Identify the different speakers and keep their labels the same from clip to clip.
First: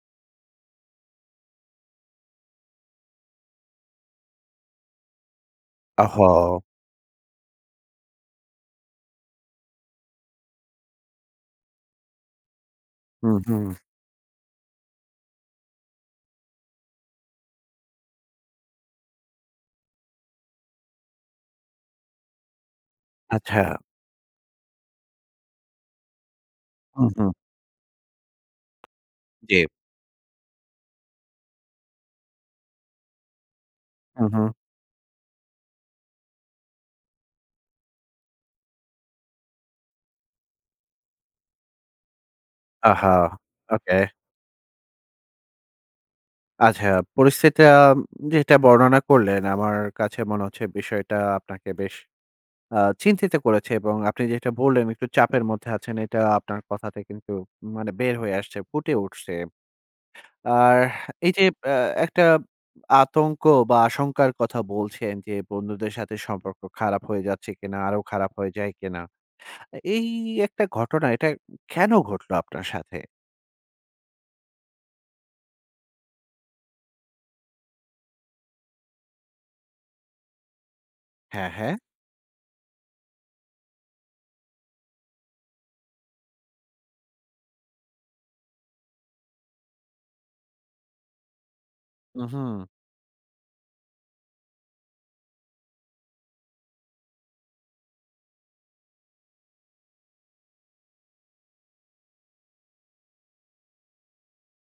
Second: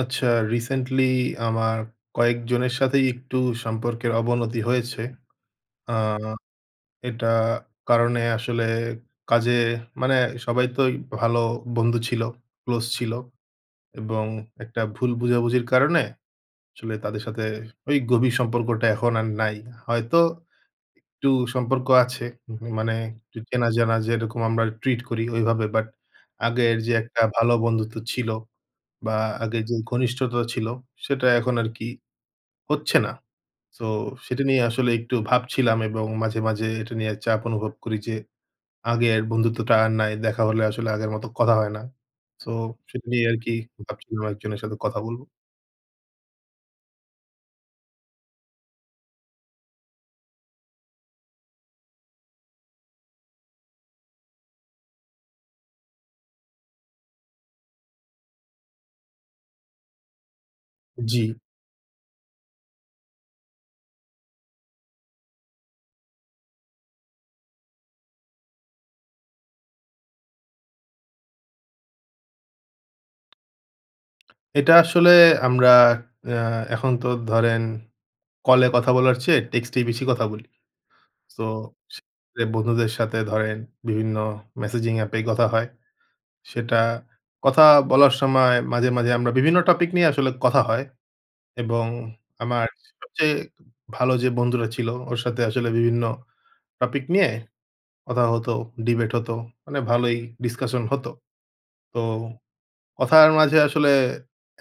Speaker 1: আচ্ছা রিসেন্টলি আমার কয়েকজনের সাথেই একটু সম্পর্কের অবনতি হয়েছে। আ
Speaker 2: ওহহো!
Speaker 1: এটা কারণে আসলে কাজে মানে সবাই তো ওই ভালো বন্ধু ছিল, ক্লোজ ছিল।
Speaker 2: হুম, হুম।
Speaker 1: এবং একটা ভুল বোঝাবুঝির কারণে আসলে তাদের সাথে ওই গভীর সম্পর্কটা এখন আর নাই। হয়তো একটু সম্পর্ক আছে। উম হু মানে একটু
Speaker 2: আচ্ছা।
Speaker 1: চেনা-জানা যেরকম আমরা ট্রিট করি ওইভাবে। বাট আগের যে
Speaker 2: হু,
Speaker 1: একটা
Speaker 2: হু।
Speaker 1: ভালো বন্ধুত্ব ছিল। বা আগে
Speaker 2: জি।
Speaker 1: যেই ঘনিষ্ঠতা ছিল, সেটা এখন আর কি হচ্ছে না। সো
Speaker 2: হু,
Speaker 1: সেটা
Speaker 2: হু।
Speaker 1: নিয়েই আসলে একটু ভাবছিলাম। এবং মাঝে, মাঝে এটা নিয়ে চাপ অনুভব করি যে আগের বন্ধুত্বটা আর নাই। দেখা হলে আসলে আগের মতো কথা হয় না। সো সেটা
Speaker 2: আহা!
Speaker 1: নিয়েই আরকি
Speaker 2: ওকে।
Speaker 1: ভাবছিলাম একজনের সাথে কথা বলবো।
Speaker 2: আচ্ছা। পরিস্থিতিটা উম যেটা বর্ণনা করলেন, আমার কাছে মনে হচ্ছে বিষয়টা আপনাকে বেশ আ চিন্তিত করেছে। এবং আপনি যেটা বললেন একটু চাপের মধ্যে আছেন, এটা আপনার কথাতে কিন্তু মানে বের হয়ে আসছে, ফুটে উঠছে। আর
Speaker 1: জি।
Speaker 2: এই যে এ একটা আতঙ্ক বা আশঙ্কার কথা বলছেন যে, "বন্ধুদের সাথে সম্পর্ক খারাপ হয়ে যাচ্ছে কিনা? আরো খারাপ হয়ে যায় কিনা?" আ এই একটা ঘটনা, এটা কেন ঘটল আপনার সাথে?
Speaker 1: এটা আসলে আমরা অ্যা এখন তো ধরেন, কলে কথা বলার চেয়ে টেক্সট এই বেশি কথা বলি। সো
Speaker 2: হ্যাঁ, হ্যাঁ।
Speaker 1: সে বে বন্ধুদের সাথে ধরেন বিভিন্ন messaging app এই কথা হয়। সেটা কথা বলার সময় মাঝে, মাঝে আমরা বিভিন্ন টপিক নিয়ে আসলে কথা হয় এবং
Speaker 2: উ-হুম।
Speaker 1: আমার সবচেয়ে ভালো যে বন্ধুরা ছিল, ওর সাথে আসলে বিভিন্ন টপিক নিয়ে কথা হত, ডিবেট হত মানে ভালই ডিসকাশন হত। তো কথার মাঝে আসলে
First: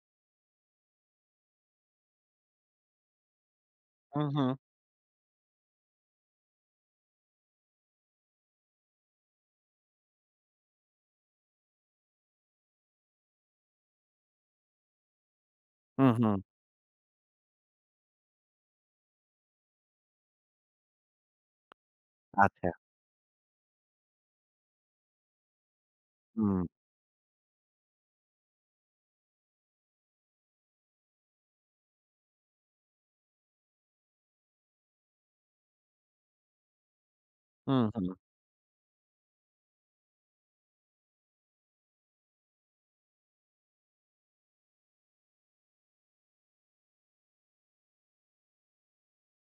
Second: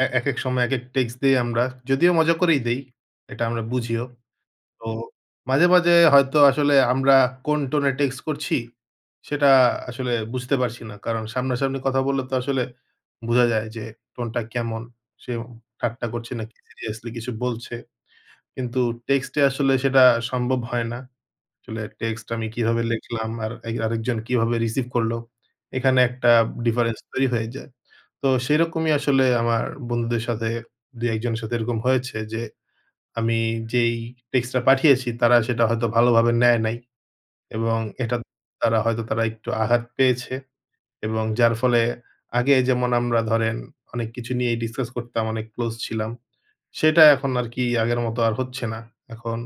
Speaker 1: এ একেক সময় একেক টেক্সট দেই আমরা, যদিও মজা করেই দেই এটা আমরা বুঝিও।
Speaker 2: হু, হু।
Speaker 1: তো মাঝে, মাঝে হয়তো আসলে আমরা কোন টোন এ টেক্সট করছি, সেটা আসলে বুঝতে পারছি না। কারণ সামনাসামনি কথা বললে তো আসলে বুঝা যায় যে টোন টা কেমন, সে ওম
Speaker 2: হু,
Speaker 1: ঠাট্টা করছে
Speaker 2: হু।
Speaker 1: না সিরিয়াসলি কিছু বলছে। কিন্তু টেক্সট এ আসলে সেটা সম্ভব হয় না। আসলে টেক্সট আমি
Speaker 2: আচ্ছা।
Speaker 1: কিভাবে লেখলাম আর এই আরেকজন কিভাবে রিসিভ করলো, এখানে একটা
Speaker 2: হুম।
Speaker 1: difference তৈরি হয়ে যায়। তো সেরকমই আসলে আমার বন্ধুদের সাথে ২-১ জনের সাথে এরকম হয়েছে। যে আমি যেই টেক্সট টা পাঠিয়েছি তারা সেটা হয়তো ভালোভাবে নেয় নাই এবং
Speaker 2: হুম, হুম।
Speaker 1: এটা তারা হয়তো তারা একটু আঘাত পেয়েছে এবং যার ফলে আগে যেমন আমরা ধরেন অনেক কিছু নিয়েই ডিসকাস করতাম, অনেক ক্লোজ ছিলাম। সেটা এখন আর কি আগের মতো আর হচ্ছে না। এখন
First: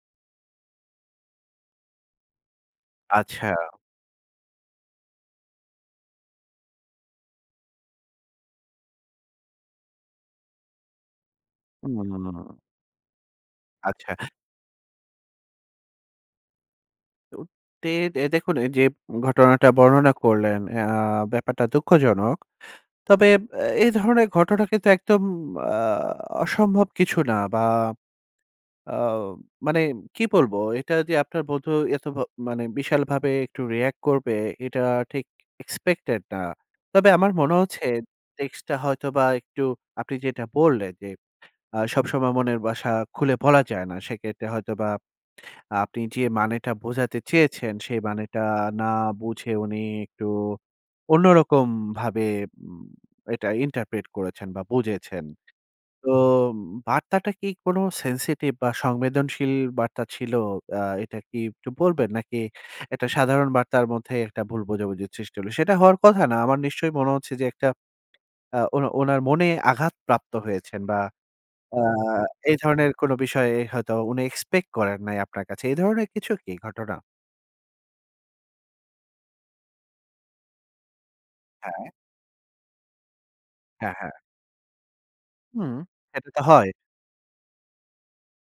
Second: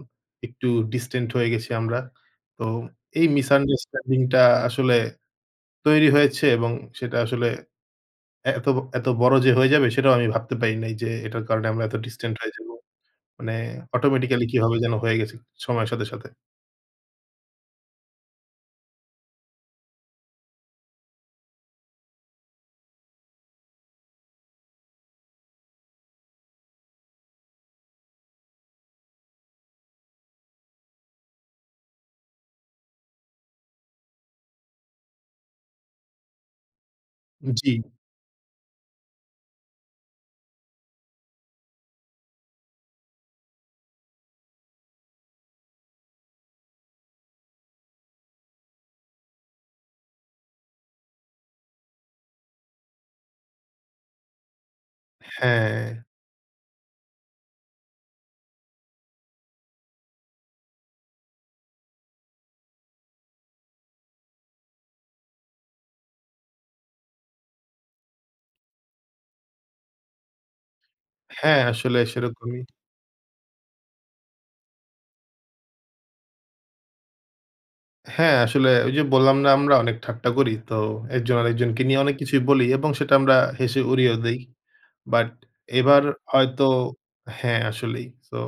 Speaker 1: একটু distant হয়ে গেছি আমরা। তো এই
Speaker 2: আচ্ছা।
Speaker 1: misunderstanding টা আসলে তৈরি হয়েছে এবং সেটা আসলে এত এত বড় যে হয়ে যাবে, সেটাও আমি ভাবতে পারি নাই যে এটার কারণে আমরা এত distant হয়ে
Speaker 2: উম।
Speaker 1: যাবো। মানে
Speaker 2: আচ্ছা।
Speaker 1: automatically কিভাবে যেন হয়ে গেছে সময়ের সাথে, সাথে।
Speaker 2: উ তে দে দেখুন ঐ যে উম ঘটনাটা বর্ণনা করলেন, আ ব্যাপারটা দুঃখজনক। তবে অ্যা এ ধরনের ঘটনা কিন্তু একদম আ অসম্ভব কিছু না বা আ মানে কি বলবো? এটা যে আপনার বন্ধু এত ভা মানে বিশালভাবে একটু রিঅ্যাক্ট করবে, এটা ঠিক expected না। তবে আমার মনে
Speaker 1: জ্বী।
Speaker 2: হচ্ছে, টেক্সট টা হয়তোবা একটু আপনি যেটা বললেন যে, "আ সবসময় মনের বাসা খুলে বলা যায় না।" সেক্ষেত্রে, হয়তোবা আপনি যে মানেটা বোঝাতে চেয়েছেন, সেই মানেটা না বুঝে, উনি একটু অন্যরকম ভাবে উম এটা interpret করেছেন বা বুঝেছেন।
Speaker 1: হ্যাঁ।
Speaker 2: তো উম বার্তাটা কি কোন sensitive বা সংবেদনশীল বার্তা ছিল? আ এটা কি একটু বলবেন? নাকি এটা সাধারণ বার্তার মধ্যে, একটা ভুল বোঝাবুঝির সৃষ্টি হল, সেটা হওয়ার কথা না। আমার নিশ্চয়ই মনে হচ্ছে যে একটা [unintelligible] আ ও ওনার মনে আঘাত প্রাপ্ত হয়েছেন বা
Speaker 1: হ্যাঁ,
Speaker 2: আ
Speaker 1: আসলে
Speaker 2: এ
Speaker 1: সেরকমই।
Speaker 2: ধরনের কোনো বিষয় হয়তো উনি এক্সপেক্ট করেন নাই আপনার কাছে। এ ধরনের কিছু কি ঘটনা?
Speaker 1: হ্যাঁ আসলে ঐ যে বললাম না? আমরা অনেক ঠাট্টা করি। তো একজন আরেকজনকে
Speaker 2: হ্যাঁ।
Speaker 1: নিয়ে অনেক কিছুই বলি এবং সেটা আমরা হেসে
Speaker 2: হ্যাঁ, হ্যাঁ।
Speaker 1: উড়িয়েও দেই। বাট
Speaker 2: হুম।
Speaker 1: এবার
Speaker 2: এটা তো
Speaker 1: হয়তো
Speaker 2: হয়।
Speaker 1: হ্যাঁ, আসলেই। So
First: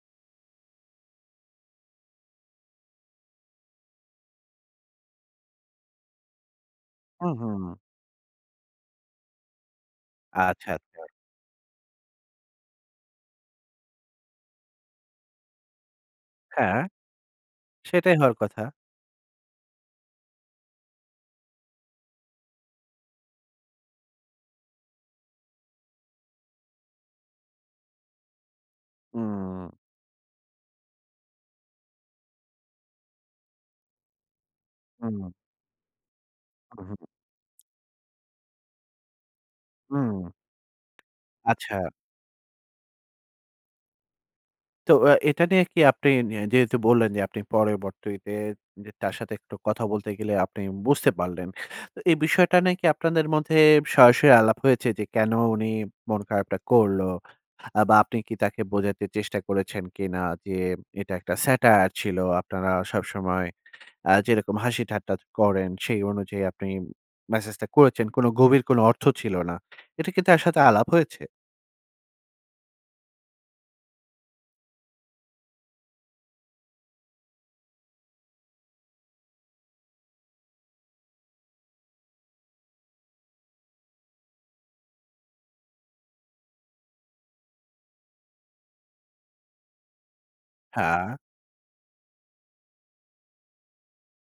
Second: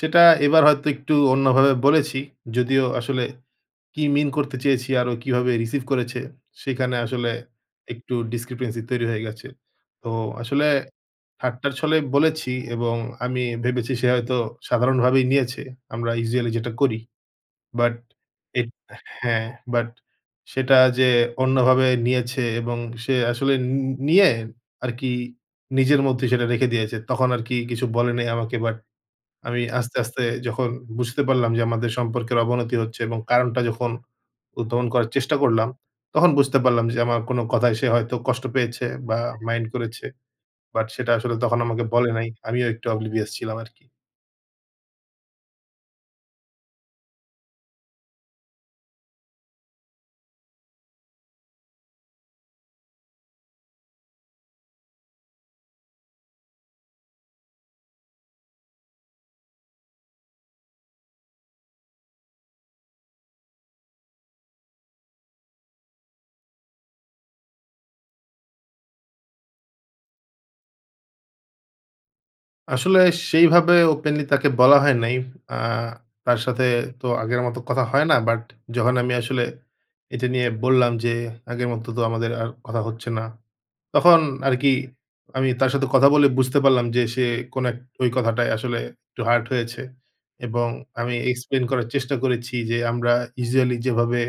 Speaker 1: সেটা এবার হয়তো একটু অন্যভাবে বলেছি। যদিও আসলে কি mean করতে চেয়েছি, আর ও কিভাবে receive করেছে, সেখানে
Speaker 2: হু,
Speaker 1: আসলে
Speaker 2: হু।
Speaker 1: একটু discrepancy তৈরি হয়ে গেছে। তো আসলে
Speaker 2: আচ্ছা, আচ্ছা।
Speaker 1: ঠাট্টার ছলে বলেছি এবং আমি ভেবেছি সে হয়তো সাধারণভাবেই নিয়েছে। আমরা usually যেটা
Speaker 2: হ্যাঁ।
Speaker 1: করি। বাট
Speaker 2: সেটাই হওয়ার
Speaker 1: এ
Speaker 2: কথা।
Speaker 1: হ্যাঁ বাট, সেটা যে অন্যভাবে নিয়েছে এবং সে আসলে উনউ উ নিয়ে আরকি নিজের মধ্যেই সেটা রেখে দিয়েছে। তখন আরকি কিছু বলেনি আমাকে বাট, আমি
Speaker 2: হুম।
Speaker 1: আস্তে, আস্তে যখন বুঝতে পারলাম যে আমাদের সম্পর্কের অবনতি হচ্ছে এবং কারণটা যখন উদ্ভাবন করার
Speaker 2: হুম।
Speaker 1: চেষ্টা করলাম, তখন বুঝতে
Speaker 2: হু,
Speaker 1: পারলাম
Speaker 2: হু।
Speaker 1: যে আমার কোন কথায় সে হয়তো কষ্ট পেয়েছে বা মাইন্ড করেছে।
Speaker 2: হুম।
Speaker 1: বাট সেটা আসলে তখন
Speaker 2: আচ্ছা।
Speaker 1: আমাকে বলে নাই। আমিও একটু oblivious ছিলাম আরকি।
Speaker 2: তো আ এটা নিয়ে কি আপনি নি যেহেতু বললেন যে আপনি পরবর্তিতে যে তার সাথে একটু কথা বলতে গেলে আপনি বুঝতে পারলেন। তো এই বিষয়টা নাকি আপনাদের মধ্যে সরাসরি আলাপ হয়েছে যে, কেন উনি মন খারাপটা করলো? আ বা আপনি কি তাকে বোঝাতে চেষ্টা করেছেন কিনা যে, এটা একটা satire ছিল। আপনারা সবসময় আ যেরকম হাসি ঠাট্টা চ করেন সেই অনুযায়ী আপনি মেসেজটা করেছেন, কোন গভীর কোন অর্থ ছিল না। এটা কি তার সাথে আলাপ হয়েছে?
Speaker 1: আসলে সেইভাবে ওপেনলি তাকে বলা হয় নাই। আ তার সাথে তো আগের মত কথা হয় না। বাট যখন আমি আসলে এটা নিয়ে বললাম যে আগের মত তো আমাদের আর কথা হচ্ছে না। তখন আরকি আমি তার সাথে কথা বলে বুঝতে পারলাম যে সে কোন এক ওই কথাটায় আসলে একটু hurt হয়েছে। এবং
Speaker 2: হ্যাঁ।
Speaker 1: আমি explain করার চেষ্টা করেছি যে "আমরা usually যেভাবে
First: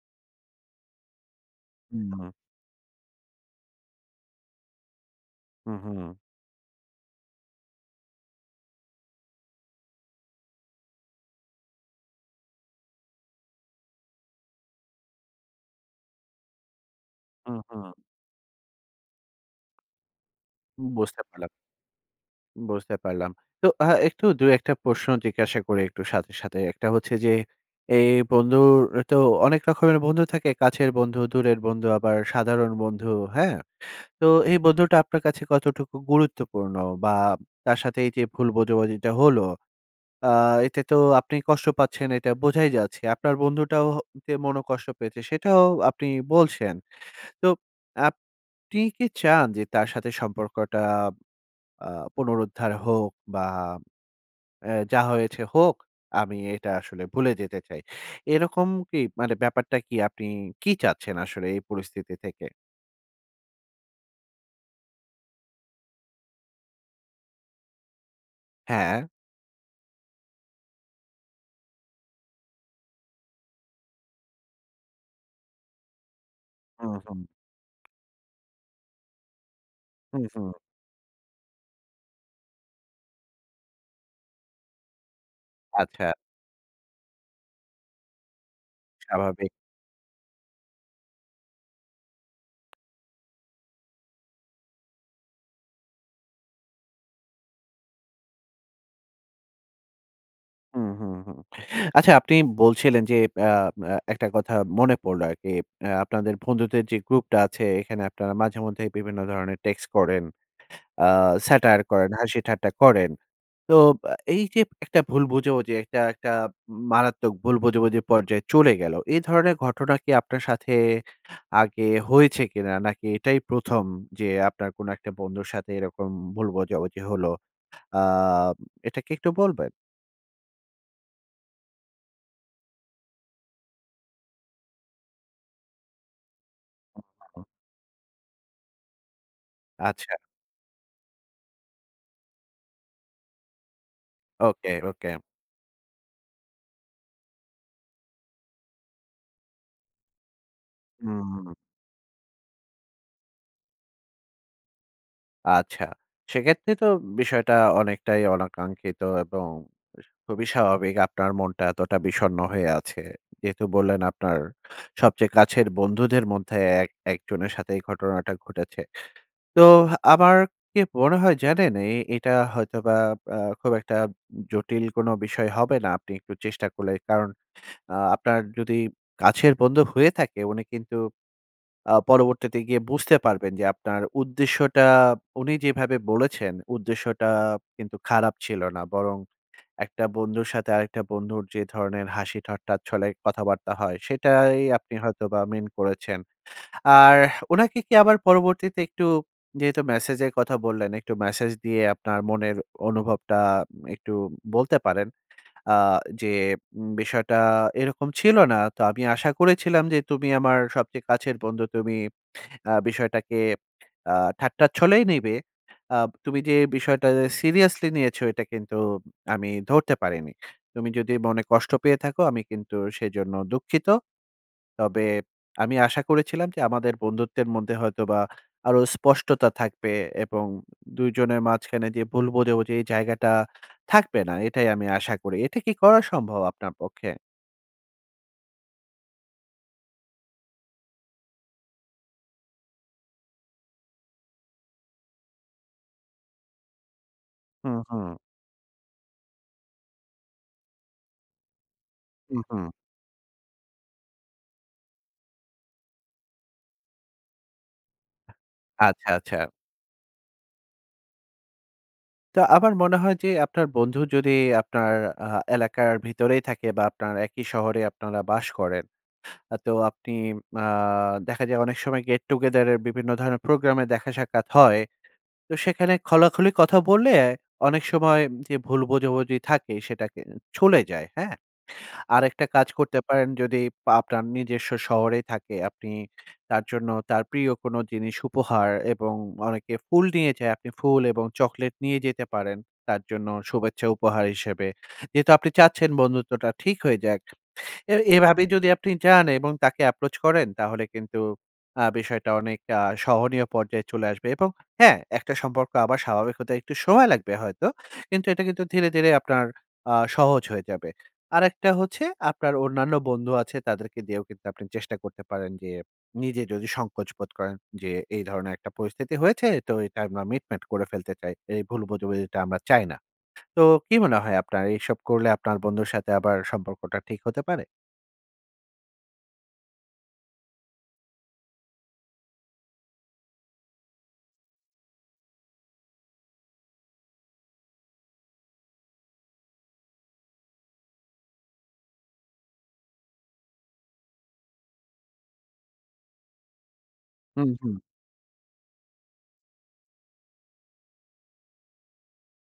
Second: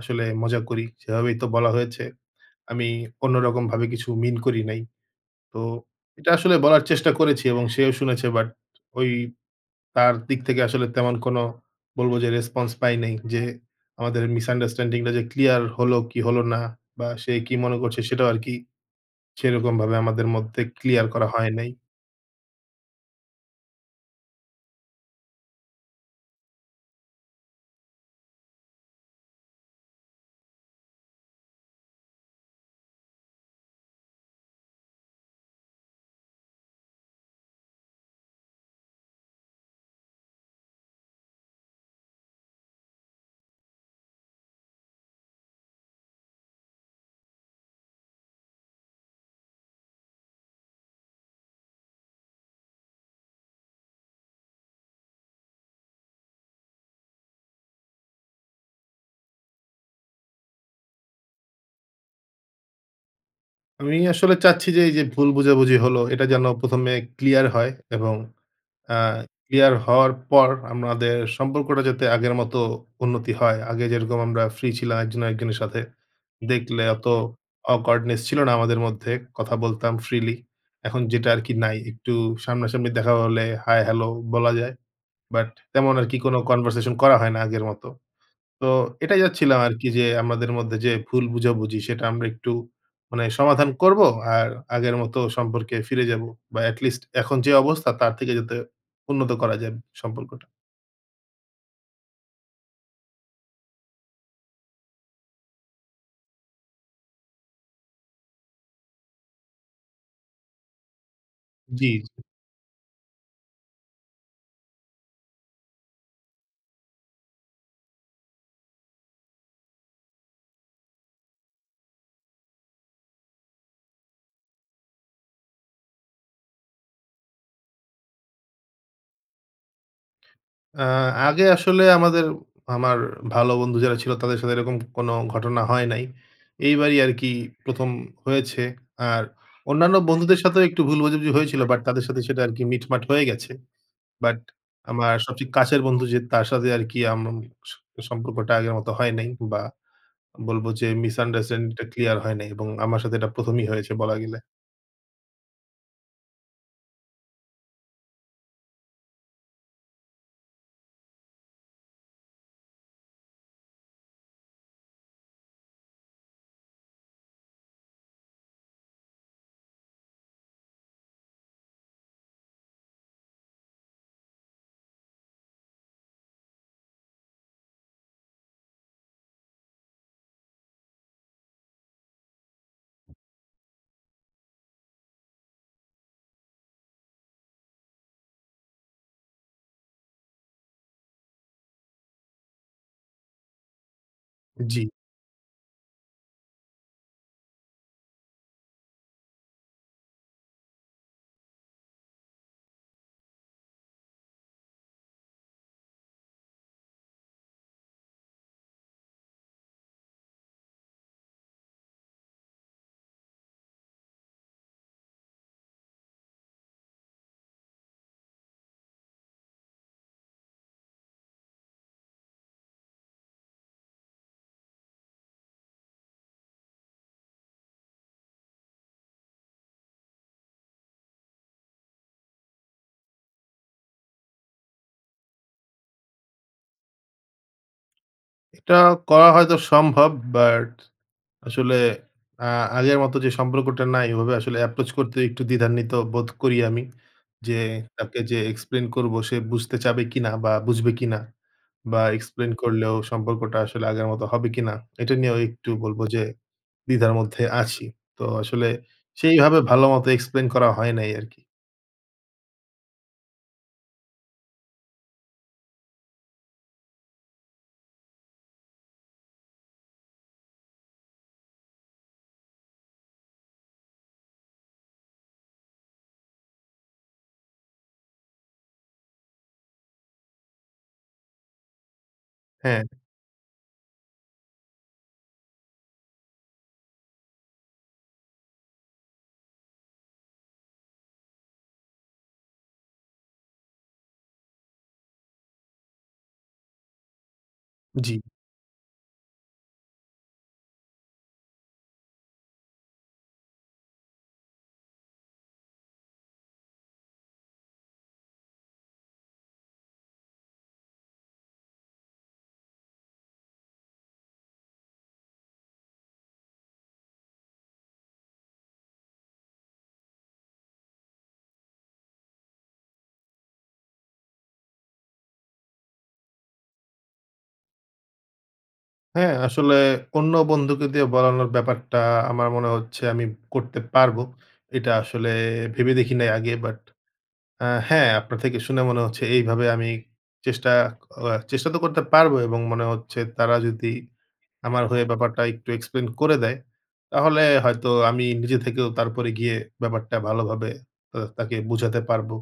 Speaker 1: আসলে মজা করি সেভাবেই তো বলা হয়েছে।
Speaker 2: হুম।
Speaker 1: আমি অন্য রকম ভাবে কিছু মিন করি নাই।" তো
Speaker 2: হু, হু।
Speaker 1: এটা আসলে বলার চেষ্টা করেছি এবং সেও শুনেছে। বাট ওই তার দিক থেকে আসলে তেমন কোন বলব যে রেসপন্স পাই নাই। যে আমাদের misunderstanding টা যে ক্লিয়ার হলো কি হলো না? বা সে
Speaker 2: হু,
Speaker 1: কি মনে
Speaker 2: হু।
Speaker 1: করছে? সেটাও আরকি সেরকম ভাবে আমাদের মধ্যে
Speaker 2: উম
Speaker 1: ক্লিয়ার
Speaker 2: বুঝতে
Speaker 1: করা
Speaker 2: পারলাম।
Speaker 1: হয় নাই।
Speaker 2: বুঝতে পারলাম। তো আ একটু ২-১ টা প্রশ্ন জিজ্ঞাসা করি একটু সাথে, সাথে। একটা হচ্ছে যে এ বন্ধুর তো অনেক রকমের বন্ধু থাকে। কাছের বন্ধু, দূরের বন্ধু আবার সাধারণ বন্ধু, হ্যাঁ? তো এই বন্ধুটা আপনার কাছে কতটুকু গুরুত্বপূর্ণ? বা তার সাথে এই যে ভুল বোঝাবুঝিটা হলো, আ এতে তো আপনি কষ্ট পাচ্ছেন এটা বোঝাই যাচ্ছে। আপনার বন্ধুটাও হ যে মনোকষ্ট পেয়েছে সেটাও আপনি বলছেন। তো আপনি কি চান যে তার সাথে সম্পর্কটা আ পুনরুদ্ধার হোক? বা অ্যা যা হয়েছে হোক, আমি এটা আসলে ভুলে যেতে চাই। এরকম কি? মানে ব্যাপারটা কি আপনি কি চাচ্ছেন আসলে এই পরিস্থিতি থেকে?
Speaker 1: আমি আসলে চাচ্ছি যে এই যে ভুল বুঝাবুঝি হলো, এটা যেন প্রথমে ক্লিয়ার হয়। এবং অ্যা
Speaker 2: হ্যাঁ।
Speaker 1: ক্লিয়ার হওয়ার পর আমরাদের সম্পর্কটা যাতে আগের মত উন্নতি হয়। আগে যেরকম আমরা ফ্রি ছিলাম, একজন আর একজনের সাথে। দেখলে
Speaker 2: হুম,
Speaker 1: অত
Speaker 2: হুম।
Speaker 1: awkwardness ছিল না আমাদের মধ্যে। কথা বলতাম
Speaker 2: হুম,
Speaker 1: freely
Speaker 2: হুম।
Speaker 1: এখন যেটা আরকি নাই। একটু সামনা-সামনি দেখা হলে হাই-হ্যালো বলা যায়। বাট, তেমন আর
Speaker 2: আচ্ছা।
Speaker 1: কি কোন conversation করা হয় না আগের মতো। তো এটাই
Speaker 2: স্বাভাবিক।
Speaker 1: চাচ্ছিলাম আরকি যে আমাদের মধ্যে যে ভুল বোঝাবুঝি, সেটা আমরা একটু মানে সমাধান করব। আর আগের মতো সম্পর্কে ফিরে যাব বা এটলিস্ট এখন যে অবস্থা, তার থেকে যাতে উন্নত করা যায় ব সম্পর্কটা।
Speaker 2: হুম, হুম, হুম। আচ্ছা আপনি বলছিলেন যে আ আ একটা কথা মনে পড়লো আরকি। আ আপনাদের বন্ধুদের যে গ্রুপটা আছে, এইখানে আপনারা মাঝেমধ্যেই বিভিন্ন ধরনের টেক্সট করেন, আ satire
Speaker 1: জি,
Speaker 2: করেন,
Speaker 1: জি।
Speaker 2: হাসি-ঠাট্টা করেন। তো অ্যা এই যে একটা ভুল বোঝাবুঝি, একটা একটা উম মারাত্মক ভুল বোঝাবুঝি পর্যায়ে চলে গেল। এ ধরনের ঘটনা কি আপনার সাথে আগে হয়েছে কিনা? নাকি এটাই প্রথম? যে আপনার কোন একটা বন্ধুর সাথে এরকম ভুল বুঝাবুঝি হলো? আ এটা কি একটু বলবেন?
Speaker 1: আ আগে আসলে আমাদের আমার ভালো বন্ধু যারা ছিল, তাদের সাথে এরকম কোন ঘটনা হয় নাই। এইবারই
Speaker 2: হু,
Speaker 1: আরকি
Speaker 2: হু।
Speaker 1: ১ম হয়েছে। আর অন্যান্য
Speaker 2: আচ্ছা।
Speaker 1: বন্ধুদের সাথেও একটু ভুল বোঝাবুঝি হয়েছিল, বাট তাদের সাথে সেটা আরকি মিটমাট হয়ে গেছে। But
Speaker 2: okay, okay.
Speaker 1: আমার সবচেয়ে কাছের বন্ধু যে, তার সাথে আরকি আম আম স সম্পর্কটা আগের মত হয় নাই। বা বলব যে
Speaker 2: হুম।
Speaker 1: misunderstanding টা ক্লিয়ার হয় নাই। এবং আমার সাথে এটা প্রথমই হয়েছে বলা গেলে।
Speaker 2: আচ্ছা। সেক্ষেত্রে তো বিষয়টা অনেকটাই অনাকাঙ্ক্ষিত এবং এ খুবই স্বাভাবিক। আপনার মনটা এতটা বিষন্ন হয়ে আছে। যেহেতু বললেন আপনার সবচেয়ে কাছের বন্ধুদের মধ্যে এক একজনের সাথে এই ঘটনাটা ঘটেছে। তো আমার কি মনে হয় জানেন? এ এটা হয়তোবা আ খুব একটা উম জটিল কোন বিষয় হবে না আপনি একটু চেষ্টা করলে। কারণ আ আপনার যদি কাছের বন্ধু হয়ে থাকে, উনি কিন্তু আ পরবর্তীতে গিয়ে বুঝতে পারবেন যে আপনার উদ্দেশ্যটা, উনি যেভাবে বলেছেন, উদ্দেশ্যটা কিন্তু খারাপ ছিল না। বরং একটা বন্ধুর সাথে আরেকটা বন্ধুর যে ধরনের হাসি-ঠাট্টার ছলে কথাবার্তা হয়, সেটাই
Speaker 1: জি।
Speaker 2: আপনি হয়তো বা মিন করেছেন। আর উনাকে কি আবার পরবর্তীতে একটু যেহেতু মেসেজের কথা বললেন একটু মেসেজ দিয়ে আপনার মনের অনুভবটা উম একটু বলতে পারেন। আ যে উম "বিষয়টা এরকম ছিল না। তো আমি আশা করেছিলাম যে তুমি আমার সবচেয়ে কাছের বন্ধু। তুমি আ বিষয়টাকে আ ঠাট্টার ছলেই নিবে। আ তুমি যে বিষয়টা সিরিয়াসলি নিয়েছ এটা কিন্তু উম আমি ধরতে পারিনি। তুমি যদি মনে কষ্ট পেয়ে থাকো, আমি কিন্তু সেজন্য দুঃখিত। তবে আমি আশা করেছিলাম যে আমাদের বন্ধুত্বের মধ্যে হয়তোবা আরো স্পষ্টতা থাকবে। এবং উম ২ জনের মাঝখানে যে ভুল বোঝাবুঝি, এই জায়গাটা থাকবে না। এটাই আমি আশা করি।" এটা কি করা সম্ভব আপনার পক্ষে?
Speaker 1: এটা করা হয়তো সম্ভব। বাট আসলে আ আগের মতো যে সম্পর্কটা নাই। ওভাবে আসলে approach করতে একটু দ্বিধান্বিত বোধ করি আমি। যে
Speaker 2: হু, হু।
Speaker 1: তাকে যে explain করব, সে বুঝতে চাবে কিনা বা বুঝবে কিনা? বা
Speaker 2: হু,
Speaker 1: explain
Speaker 2: হু।
Speaker 1: করলেও সম্পর্কটা আসলে আগের মত হবে কিনা? এটা নিয়েও একটু বলব যে দ্বিধার মধ্যে আছি। তো আসলে
Speaker 2: আচ্ছা, আচ্ছা।
Speaker 1: সেইভাবে ভালো মত explain করা হয় নাই আরকি।
Speaker 2: তো আমার মনে হয় যে আপনার বন্ধু যদি আপনার আ এলাকার ভিতরেই থাকে বা আপনার একই শহরে আপনারা বাস করেন। আ তো আপনি আ দেখা যায় অনেক সময় get together এর বিভিন্ন ধরনের প্রোগ্রামে দেখা সাক্ষাৎ হয়। তো সেখানে খোলাখুলি কথা বললে, অনেক সময় এ ভুল বোঝাবুঝি থাকে সেটাকে ছলে যায়, হ্যাঁ? আরেকটা কাজ
Speaker 1: হ্যাঁ।
Speaker 2: করতে পারেন যদি আপনার নিজস্ব শহরেই থাকে, আপনি তার জন্য তার প্রিয় কোন জিনিস উপহার এবং অনেকে ফুল নিয়ে যায়। আপনি ফুল এবং চকলেট নিয়ে যেতে পারেন। তার জন্য শুভেচ্ছা উপহার হিসেবে। যেহেতু আপনি চাচ্ছেন বন্ধুত্বটা ঠিক হয়ে যাক। এ
Speaker 1: জি।
Speaker 2: এভাবেই যদি আপনি চান এবং তাকে approach করেন তাহলে কিন্তু আ বিষয়টা অনেকটা সহনীয় পর্যায়ে চলে আসবে। এবং হ্যাঁ, একটা সম্পর্ক আবার স্বাভাবিক হতে একটু সময় লাগবে হয়তো। কিন্তু এটা কিন্তু ধীরে, ধীরে আপনার আ সহজ হয়ে যাবে। আরেকটা হচ্ছে আপনার অন্যান্য বন্ধু আছে তাদেরকে দিয়েও কিন্তু আপনি চেষ্টা করতে পারেন। যে নিজে যদি সংকোচ বোধ করেন। যে, "এই ধরনের একটা পরিস্থিতি হয়েছে তো এটা আমরা মিটমাট করে ফেলতে চাই। এই ভুল বোঝাবুঝিটা আমরা চাই না।" তো কি মনে হয় আপনার? এইসব করলে আপনার বন্ধুর সাথে সম্পর্কটা ঠিক হতে পারে?
Speaker 1: হ্যাঁ, আসলে অন্য বন্ধুকে দিয়ে বলানোর ব্যাপারটা আমার মনে হচ্ছে আমি ব করতে পারবো। এটা আসলে ভেবে দেখি নাই আগে। বাট আ হ্যাঁ আপনার থেকে শুনে মনে হচ্ছে এইভাবে আমি চেষ্টা আ চেষ্টা তো করতে পারবো। এবং মনে হচ্ছে তারা যদি আমার হয়ে ব্যাপারটা একটু explain করে দেয়। তাহলে
Speaker 2: হুম, হুম।
Speaker 1: হয়তো আমি নিজে থেকেও তারপরে গিয়ে ব্যাপারটা ভালোভাবে আ তাকে বুঝাতে পারবো।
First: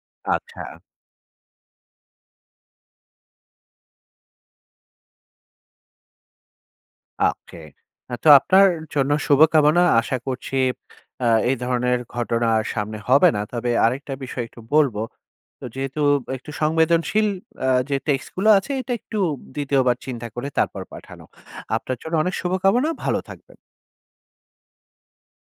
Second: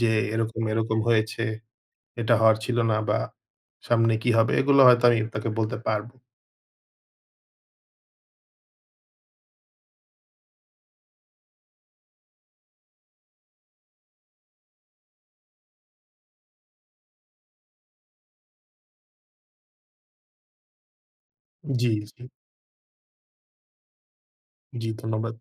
Speaker 1: যে এরকম,
Speaker 2: আচ্ছা।
Speaker 1: এরকম হয়েছে। এটা হওয়ার ছিল না বা সামনে কি হবে? এগুলো হয়তো আমি আপনাকে বলতে পারব।
Speaker 2: ওকে। আ তো আপনার জন্য শুভকামনা। আশা করছি আ এই ধরনের ঘটনা সামনে হবে না। তবে আরেকটা বিষয় একটু বলব। তো যেহেতু একটু সংবেদনশীল অ্যা যে টেক্সট গুলো আছে এটা একটু দ্বিতীয়বার চিন্তা করে তারপর পাঠানো।
Speaker 1: জি,
Speaker 2: আপনার জন্য
Speaker 1: জি।
Speaker 2: অনেক শুভকামনা। ভালো থাকবেন।
Speaker 1: জি, ধন্যবাদ।